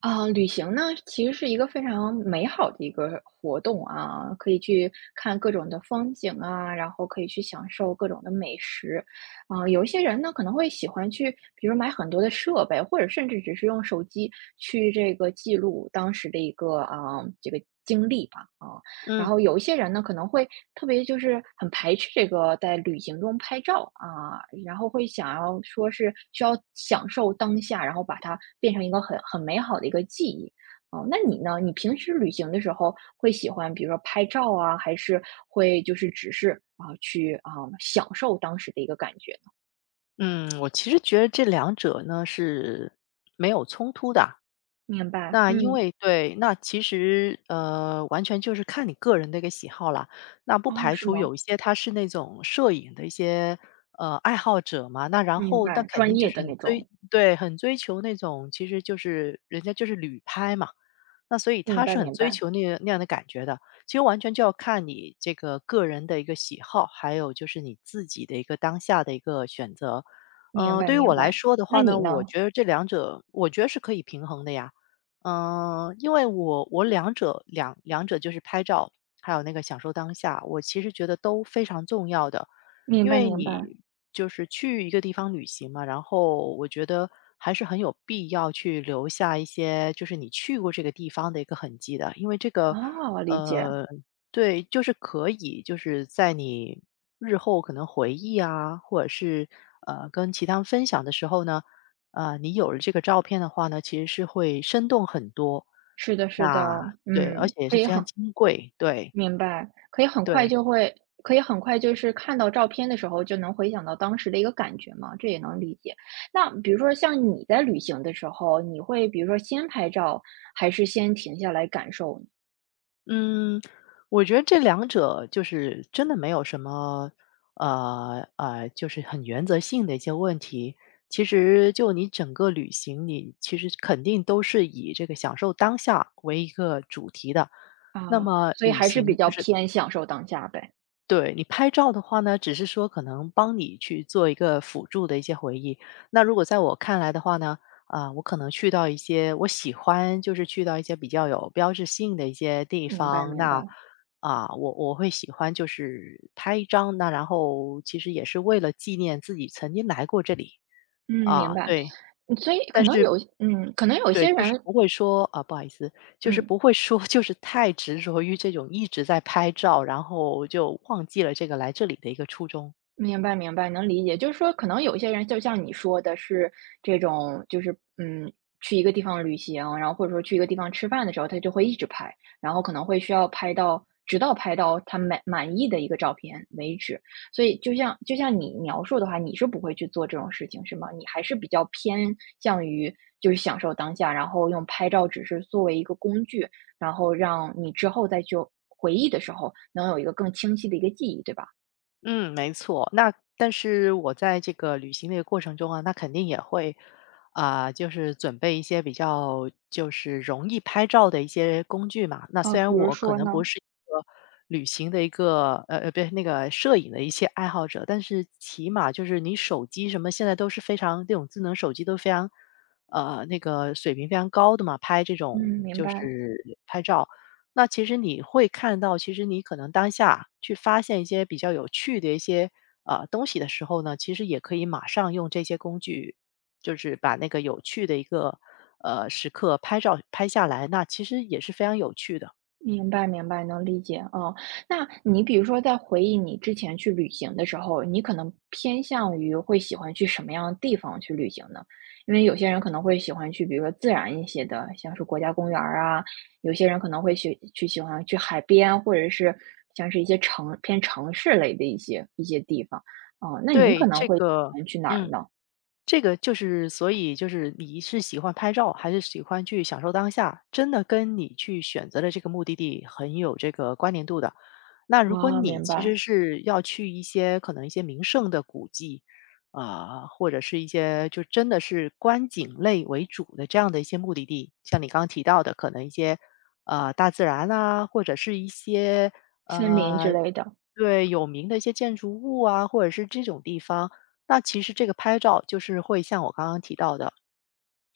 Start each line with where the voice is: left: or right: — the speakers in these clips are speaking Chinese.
right: 旅行呢，其实是一个非常美好的一个活动啊，可以去看各种的风景啊，然后可以去享受各种的美食，有一些人呢可能会喜欢去，比如买很多的设备，或者甚至只是用手机去这个记录当时的一个这个经历吧，然
left: 嗯
right: 后有一些人呢可能会特别就是很排斥这个在旅行中拍照啊，然后会想要说是需要享受当下，然后把它变成一个很美好的一个记忆。那你呢？你平时旅行的时候会喜欢比如说拍照啊，还是会就是只是去享受当时的一个感觉呢？
left: 嗯，我其实觉得这两者呢是没有冲突的。
right: 明白，
left: 那因
right: 嗯，
left: 为对，那其实，完全就是看你个人的一个喜好啦。那不
right: 哦，
left: 排
right: 是
left: 除
right: 吗？
left: 有一些他是那种摄影的一些，爱好者嘛，那然
right: 明
left: 后那
right: 白，
left: 肯定
right: 专
left: 就
right: 业
left: 是
right: 的那种，
left: 很追求那种其实就是人家就是旅拍嘛，那所以
right: 明
left: 他
right: 白，
left: 是很
right: 明
left: 追
right: 白，
left: 求那个那样的感觉的。其实完全就要看你这个个人的一个喜好，还有就是你自己的一个当下的一个选择。
right: 明
left: 嗯，
right: 白，
left: 对于我
right: 明
left: 来
right: 白。
left: 说的
right: 那
left: 话呢，
right: 你
left: 我
right: 呢？
left: 觉得这两者我觉得是可以平衡的呀。嗯，因为我两者就是拍照，还有那个享受当下，我其实觉得都非常重要的。
right: 明
left: 因
right: 白，
left: 为
right: 明白，
left: 你就是去一个地方旅行嘛，然后我觉得还是很有必要去留下一些，就是你去过这个地方的一个痕迹的，因为这个，
right: 哦，理解。
left: 呃，对，就是可以，就是在你日后可能回忆啊，或者是跟其他人分享的时候呢，呃，你有了这个照片的话呢，其实是会生动很多，
right: 是的是的，
left: 那对，而
right: 嗯，
left: 且也
right: 可
left: 是
right: 以
left: 非常
right: 很
left: 金贵，对
right: 明白，
left: 对。
right: 可以很快就是看到照片的时候，就能回想到当时的一个感觉嘛，这也能理解。那比如说像你在旅行的时候，你会比如说先拍照，还是先停下来感受呢
left: 嗯，我觉得这两者就是真的没有什么，就是很原则性的一些问题。其实就你整个旅行，你其实肯定都是以这个享受当下为一个主题的。那么
right: 所以
left: 旅
right: 还是
left: 行
right: 比
left: 就
right: 较
left: 是
right: 偏享受当下呗，
left: 对，你拍照的话呢，只是说可能帮你去做一个辅助的一些回忆。那如果在我看来的话呢，啊、我可能去到一些我喜欢，就是去到一些比较有标志性的一些地
right: 明白
left: 方。
right: 明白，
left: 那啊、我会喜欢就是拍一张，那然后其实也是为了纪念自己曾经来过这里
right: 嗯，明
left: 啊、
right: 白。
left: 对。
right: 所以可
left: 但
right: 能
left: 是
right: 有可能有
left: 对，
right: 些
left: 就是
right: 人
left: 不会说啊，不好意思，就是
right: 嗯。
left: 不会说，就是太执着于这种一直在拍照，然后就忘记了这个来这里的一个初衷。
right: 明白明白，能理解。就是说，可能有一些人就像你说的是这种，就是去一个地方旅行，然后或者说去一个地方吃饭的时候，他就会一直拍，然后可能会需要拍到，直到拍到他满意的一个照片为止。所以，就像你描述的话，你是不会去做这种事情，是吗？你还是比较偏向于就是享受当下，然后用拍照只是作为一个工具，然后让你之后再去回忆的时候能有一个更清晰的一个记忆，对吧？
left: 嗯，没错。那但是我在这个旅行的一个过程中啊，那肯定也会，啊、就是准备一些比较就是容易拍照的一些工具嘛。那虽
right: 比
left: 然
right: 如
left: 我可
right: 说
left: 能不
right: 呢？
left: 是一个旅行的一个不是那个摄影的一些爱好者，但是起码就是你手机什么现在都是非常这种智能手机都非常那个水平非常高的嘛，拍这
right: 嗯，
left: 种
right: 明
left: 就
right: 白，
left: 是拍照。那其实你会看到，其实你可能当下去发现一些比较有趣的一些东西的时候呢，其实也可以马上用这些工具，就是把那个有趣的一个时刻拍照拍下来，那其实也是非常有趣的。
right: 明白，明白，能理解哦。那你比如说，在回忆你之前去旅行的时候，你可能偏向于会喜欢去什么样的地方去旅行呢？因为有些人可能会喜欢去，比如说自然一些的，像是国家公园儿啊；有些人可能会去喜欢去海边，或者是像是一些偏城市类的一些地方。哦，那你可
left: 对
right: 能
left: 这
right: 会喜
left: 个，
right: 欢去哪儿
left: 嗯。
right: 呢？
left: 这个就是，所以就是你是喜欢拍照，还是喜欢去享受当下，真的跟你去选择的这个目的地很有这个关联度的。那如果你
right: 明
left: 其实
right: 白，
left: 是要去一些可能一些名胜的古迹，啊、或者是一些就真的是观景类为主的这样的一些目的地，像你刚刚提到的，可能一些大自然啊，或者是一些
right: 森林之
left: 呃
right: 类的，
left: 对有名的一些建筑物啊，或者是这种地方。那其实这个拍照就是会像我刚刚提到的，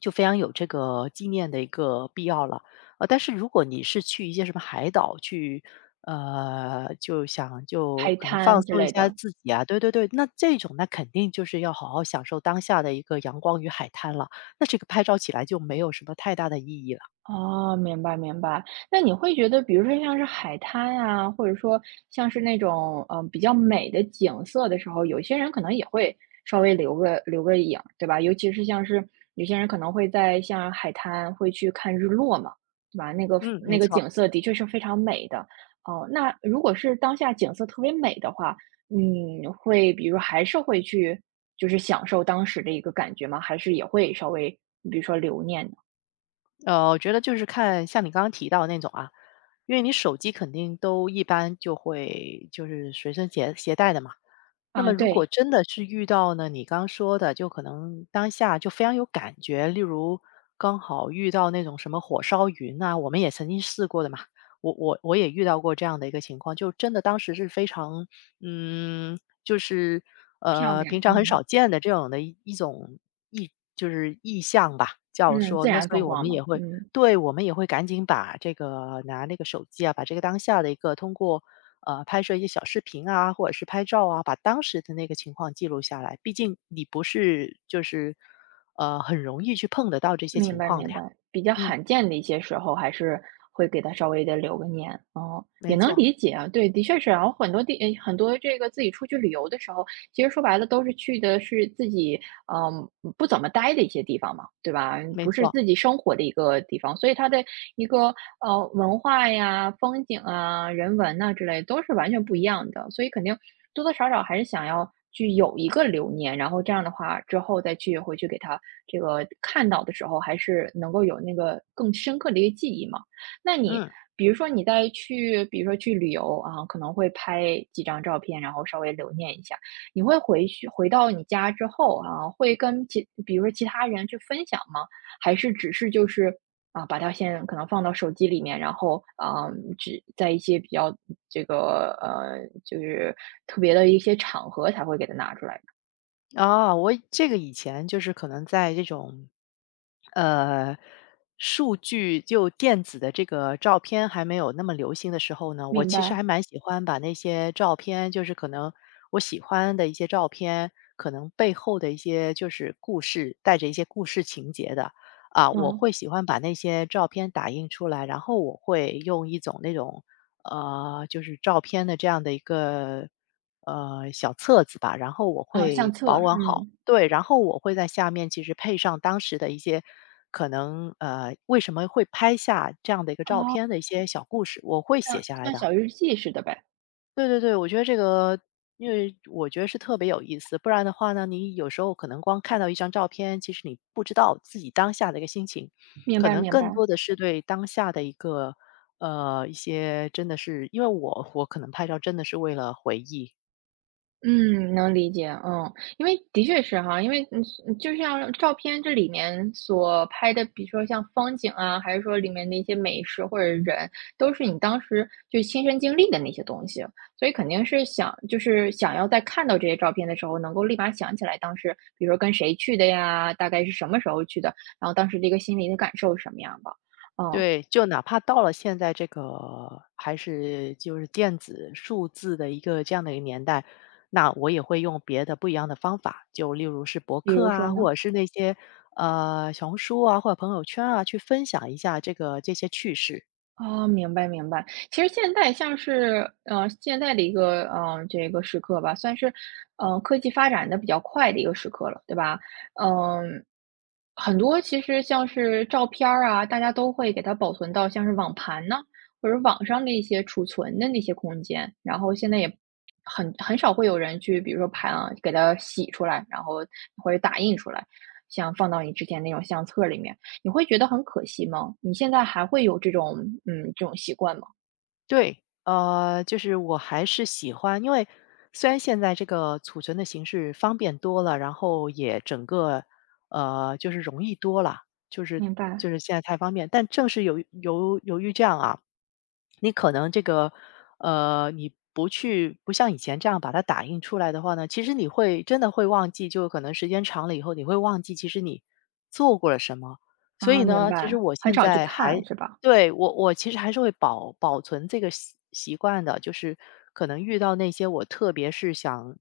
left: 就非常有这个纪念的一个必要了。呃，但是如果你是去一些什么海岛去，呃，就想就
right: 海
left: 可能放
right: 滩之
left: 松一
right: 类
left: 下
right: 的。
left: 自己啊，对，那这种那肯定就是要好好享受当下的一个阳光与海滩了。那这个拍照起来就没有什么太大的意义了。
right: 哦，明白明白。那你会觉得，比如说像是海滩啊，或者说像是那种比较美的景色的时候，有些人可能也会稍微留个影，对吧？尤其是像是有些人可能会在像海滩会去看日落嘛，对吧？那个
left: 嗯，
right: 那
left: 没
right: 个
left: 错。
right: 景色的确是非常美的。哦，那如果是当下景色特别美的话，嗯，会比如还是会去就是享受当时的一个感觉吗？还是也会稍微比如说留念呢？
left: 呃，我觉得就是看像你刚刚提到那种啊，因为你手机肯定都一般就会就是随身携带的嘛。那
right: 啊，
left: 么如果
right: 对，
left: 真的是遇到呢，你刚说的，就可能当下就非常有感觉，例如刚好遇到那种什么火烧云啊，我们也曾经试过的嘛。我也遇到过这样的一个情况，就真的当时是非常，嗯，就是
right: 漂
left: 呃，
right: 亮，
left: 平常很
right: 嗯。
left: 少见的这种的一种意，就是意象吧，叫
right: 嗯，
left: 说，
right: 自
left: 那
right: 然
left: 所以
right: 风
left: 我
right: 光
left: 们
right: 嘛，
left: 也会，
right: 嗯，
left: 对，我们也会赶紧把这个拿那个手机啊，把这个当下的一个通过拍摄一些小视频啊，或者是拍照啊，把当时的那个情况记录下来。毕竟你不是就是，呃，很容易去碰得到这些
right: 明
left: 情
right: 白
left: 况的
right: 明
left: 呀。
right: 白，比较
left: 嗯，
right: 罕见的一些时候，还是会给他稍微的留个念，哦，
left: 没
right: 也能
left: 错，
right: 理解啊，对，的确是然后很多这个自己出去旅游的时候，其实说白了都是去的是自己嗯，不怎么待的一些地方嘛，对吧？
left: 没
right: 不是
left: 错。
right: 自己生活的一个地方，所以它的一个文化呀、风景啊、人文呐、之类都是完全不一样的，所以肯定多多少少还是想要去有一个留念，然后这样的话之后再去回去给他这个看到的时候，还是能够有那个更深刻的一个记忆嘛。那你
left: 嗯，
right: 比如说你在去，比如说去旅游啊，可能会拍几张照片，然后稍微留念一下。你会回到你家之后啊，会跟比如说其他人去分享吗？还是只是就是把它先可能放到手机里面，然后只在一些比较就是特别的一些场合才会给它拿出来？
left: 啊，我这个以前就是可能在这种呃，数据就电子的这个照片还没有那么流行的时候呢，我
right: 明
left: 其实
right: 白，
left: 还蛮喜欢把那些照片，就是可能我喜欢的一些照片，可能背后的一些就是故事，带着一些故事情节的啊，我
right: 嗯，
left: 会喜欢把那些照片打印出来，然后我会用一种那种就是照片的这样的一个小册子吧，然后我
right: 啊，相
left: 会
right: 册，
left: 保管好。
right: 嗯，
left: 对，然后我会在下面其实配上当时的一些可能，呃，为什么会拍下这样的一个照
right: 哦，
left: 片的一些小故事，我会写
right: 像
left: 下来
right: 像
left: 的。
right: 小日记似的呗，
left: 对，我觉得这个，因为我觉得是特别有意思，不然的话呢，你有时候可能光看到一张照片，其实你不知道自己当下的一个心情，
right: 明
left: 可
right: 白
left: 能
right: 明
left: 更
right: 白。
left: 多的是对当下的一个，呃，一些真的是因为我可能拍照真的是为了回忆，
right: 嗯，能理解，嗯，因为的确是哈，因为就像照片这里面所拍的，比如说像风景啊，还是说里面的一些美食或者人，都是你当时就亲身经历的那些东西，所以肯定是想就是想要在看到这些照片的时候，能够立马想起来当时，比如说跟谁去的呀，大概是什么时候去的，然后当时的一个心理的感受是什么样的，嗯，
left: 对，就哪怕到了现在这个还是就是电子数字的一个这样的一个年代，那我也会用别的不一样的方法，就例如是博
right: 比
left: 客
right: 如说
left: 啊，或
right: 呢？
left: 者是那些小红书啊，或者朋友圈啊，去分享一下这个这些趣事。
right: 哦，明白明白。其实现在像是，现在的一个，这个时刻吧，算是，科技发展的比较快的一个时刻了，对吧？嗯，很多其实像是照片儿啊，大家都会给它保存到像是网盘呢，或者网上的一些储存的那些空间，然后现在也很少会有人去，比如说盘啊，给它洗出来，然后或者打印出来，像放到你之前那种相册里面。你会觉得很可惜吗？你现在还会有这种习惯吗？
left: 对，呃，就是我还是喜欢，因为虽然现在这个储存的形式方便多了，然后也整个就是容易多了，就是
right: 明白。
left: 就是现在太方便，但正是由于于这样啊，你可能这个你不像以前这样把它打印出来的话呢，其实你会真的会忘记，就可能时间长了以后你会忘记，其实你做过了什么。所以
right: 啊，明
left: 呢，其实
right: 白，
left: 我
right: 很
left: 现
right: 少去
left: 在还
right: 看是吧？
left: 对，我其实还是会保存这个习惯的，就是可能遇到那些我特别是想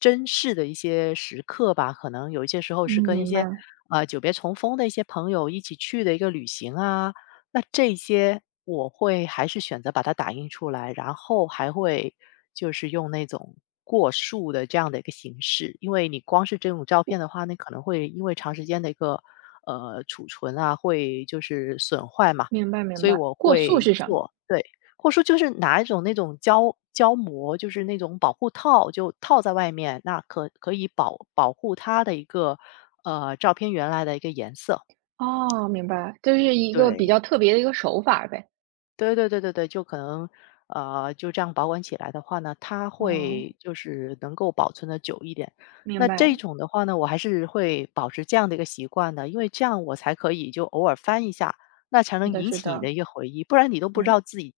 left: 珍视的一些时刻吧，可能有一些时候
right: 嗯，
left: 是跟一
right: 明
left: 些
right: 白，
left: 久别重逢的一些朋友一起去的一个旅行啊，那这些我会还是选择把它打印出来，然后还会就是用那种过塑的这样的一个形式，因为你光是这种照片的话，那可能会因为长时间的一个储存啊，会就是损坏嘛。
right: 明白明
left: 所以
right: 白。
left: 我
right: 过塑
left: 会
right: 是什么？
left: 做，对。或者说就是拿一种那种胶膜，就是那种保护套，就套在外面，那可以保护它的一个，呃，照片原来的一个颜色，
right: 哦，明白，就是一个比
left: 对。
right: 较特别的一个手法呗。
left: 对，就可能，呃，就这样保管起来的话呢，它
right: 哦，
left: 会就是能够保存的久一点。
right: 明
left: 那
right: 白，
left: 这种的话呢，我还是会保持这样的一个习惯的，因为这样我才可以就偶尔翻一下，那才
right: 是
left: 能
right: 的
left: 引
right: 是
left: 起你
right: 的，
left: 的一个回忆，不然你都不知
right: 嗯，
left: 道自己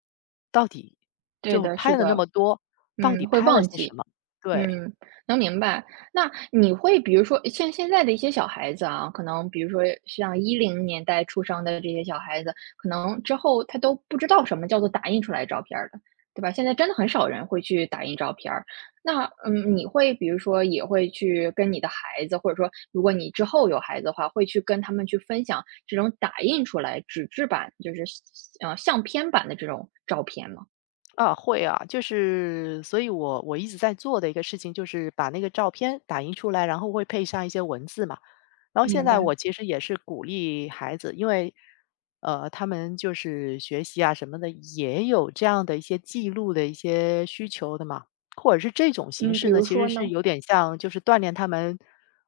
left: 到底
right: 对
left: 就
right: 的，是
left: 拍了那
right: 的。
left: 么多，到底
right: 嗯，会
left: 拍了
right: 忘
left: 些什
right: 记。
left: 么。对。
right: 嗯，能明白。那你会比如说像现在的一些小孩子啊，可能比如说像10年代出生的这些小孩子，可能之后他都不知道什么叫做打印出来照片儿了，对吧？现在真的很少人会去打印照片儿。那，嗯，你会比如说也会去跟你的孩子，或者说如果你之后有孩子的话，会去跟他们去分享这种打印出来纸质版，就是，相片版的这种照片吗？
left: 啊，会啊，就是所以我一直在做的一个事情，就是把那个照片打印出来，然后会配上一些文字嘛。然后现
right: 明
left: 在
right: 白，
left: 我其实也是鼓励孩子，因为呃，他们就是学习啊什么的，也有这样的一些记录的一些需求的嘛，或者是这种形
right: 嗯，
left: 式
right: 比
left: 呢，
right: 如
left: 其实
right: 说
left: 是
right: 呢？
left: 有点像就是锻炼他们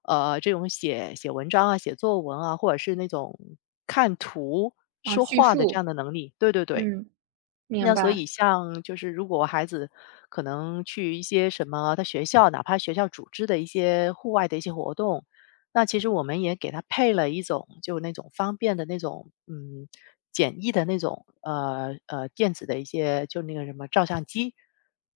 left: 这种写文章啊、写作文啊，或者是那种看图
right: 啊，
left: 说
right: 叙
left: 话的这样
right: 述，
left: 的能力。对。
right: 嗯，明
left: 那所以
right: 白，
left: 像就是如果孩子可能去一些什么他学校，哪怕学校组织的一些户外的一些活动，那其实我们也给他配了一种就那种方便的那种，嗯，简易的那种，电子的一些就那个什么照相机。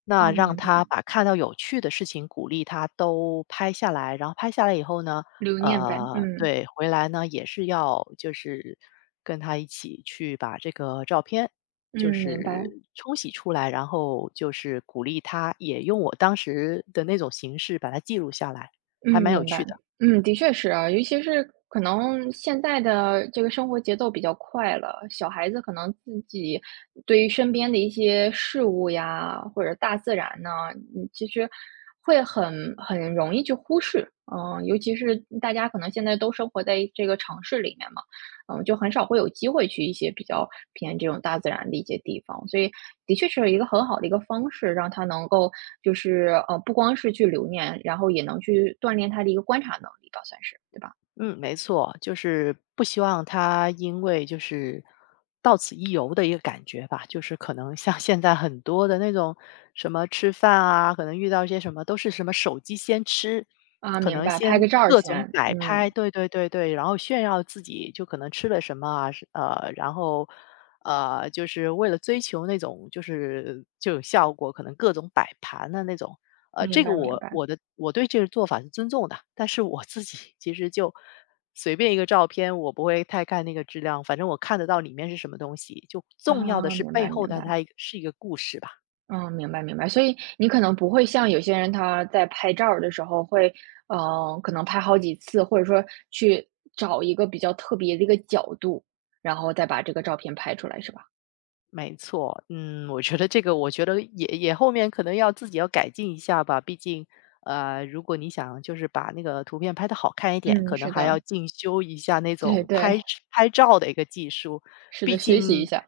left: 那
right: 哦，
left: 让
right: 明白，
left: 他把看到有趣的事情鼓励他都拍下来，然后拍下来以后呢，
right: 留念呗，
left: 呃，
right: 嗯，
left: 对，回来呢也是要就是跟他一起去把这个照片就
right: 嗯，明白，
left: 是冲洗出来，然后就是鼓励他也用我当时的那种形式把它记录下来，
right: 嗯，
left: 还蛮有
right: 明
left: 趣
right: 白，
left: 的。
right: 嗯，的确是啊，尤其是可能现在的这个生活节奏比较快了，小孩子可能自己对于身边的一些事物呀，或者大自然呢，嗯，其实会很容易去忽视，嗯，尤其是大家可能现在都生活在这个城市里面嘛。嗯，就很少会有机会去一些比较偏这种大自然的一些地方，所以的确是一个很好的一个方式，让他能够就是，不光是去留念，然后也能去锻炼他的一个观察能力吧，算是，对吧？
left: 嗯，没错，就是不希望他因为就是到此一游的一个感觉吧，就是可能像现在很多的那种什么吃饭啊，可能遇到一些什么都是什么手机先吃，
right: 啊，
left: 可
right: 明
left: 能
right: 白，拍
left: 先
right: 个照儿
left: 各种
right: 先，
left: 摆拍，
right: 嗯，
left: 对，然后炫耀自己就可能吃了什么啊，是呃，然后呃，就是为了追求那种就是就有效果，可能各种摆盘的那种，呃，
right: 明
left: 这个
right: 白明
left: 我
right: 白，
left: 我的我对这个做法是尊重的，但是我自己其实就随便一个照片，我不会太看那个质量，反正我看得到里面是什么东西，就重要的
right: 啊，
left: 是
right: 明
left: 背
right: 白
left: 后
right: 明
left: 的它
right: 白，
left: 一个是一个故事吧。
right: 嗯，明白明白，所以你可能不会像有些人他在拍照儿的时候会，可能拍好几次，或者说去找一个比较特别的一个角度，然后再把这个照片拍出来，是吧？
left: 没错，嗯，我觉得这个，我觉得也后面可能要自己要改进一下吧。毕竟，呃，如果你想就是把那个图片拍的好看一点，
right: 嗯，
left: 可能
right: 是
left: 还要
right: 的，
left: 进修一下那
right: 对
left: 种
right: 对，
left: 拍照的一个技术。
right: 是
left: 毕
right: 的，学习一
left: 竟，
right: 下，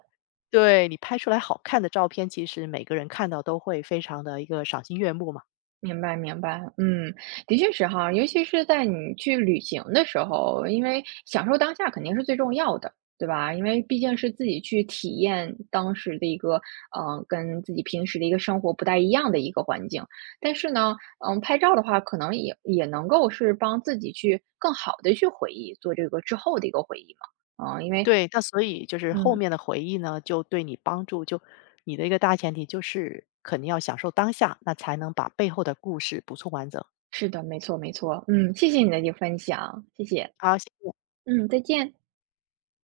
left: 对你拍出来好看的照片，其实每个人看到都会非常的一个赏心悦目嘛。
right: 明白明白，嗯，的确是哈，尤其是在你去旅行的时候，因为享受当下肯定是最重要的，对吧？因为毕竟是自己去体验当时的一个，嗯，跟自己平时的一个生活不太一样的一个环境。但是呢，拍照的话，可能也能够是帮自己去更好的去回忆，做这个之后的一个回忆嘛，嗯，因为，
left: 对，那所以就是后
right: 嗯，
left: 面的回忆呢，就对你帮助，就你的一个大前提就是肯定要享受当下，那才能把背后的故事补充完整。
right: 是的，没错没错，嗯，谢谢你的一个分享，谢谢。
left: 好，谢谢
right: 嗯，再见。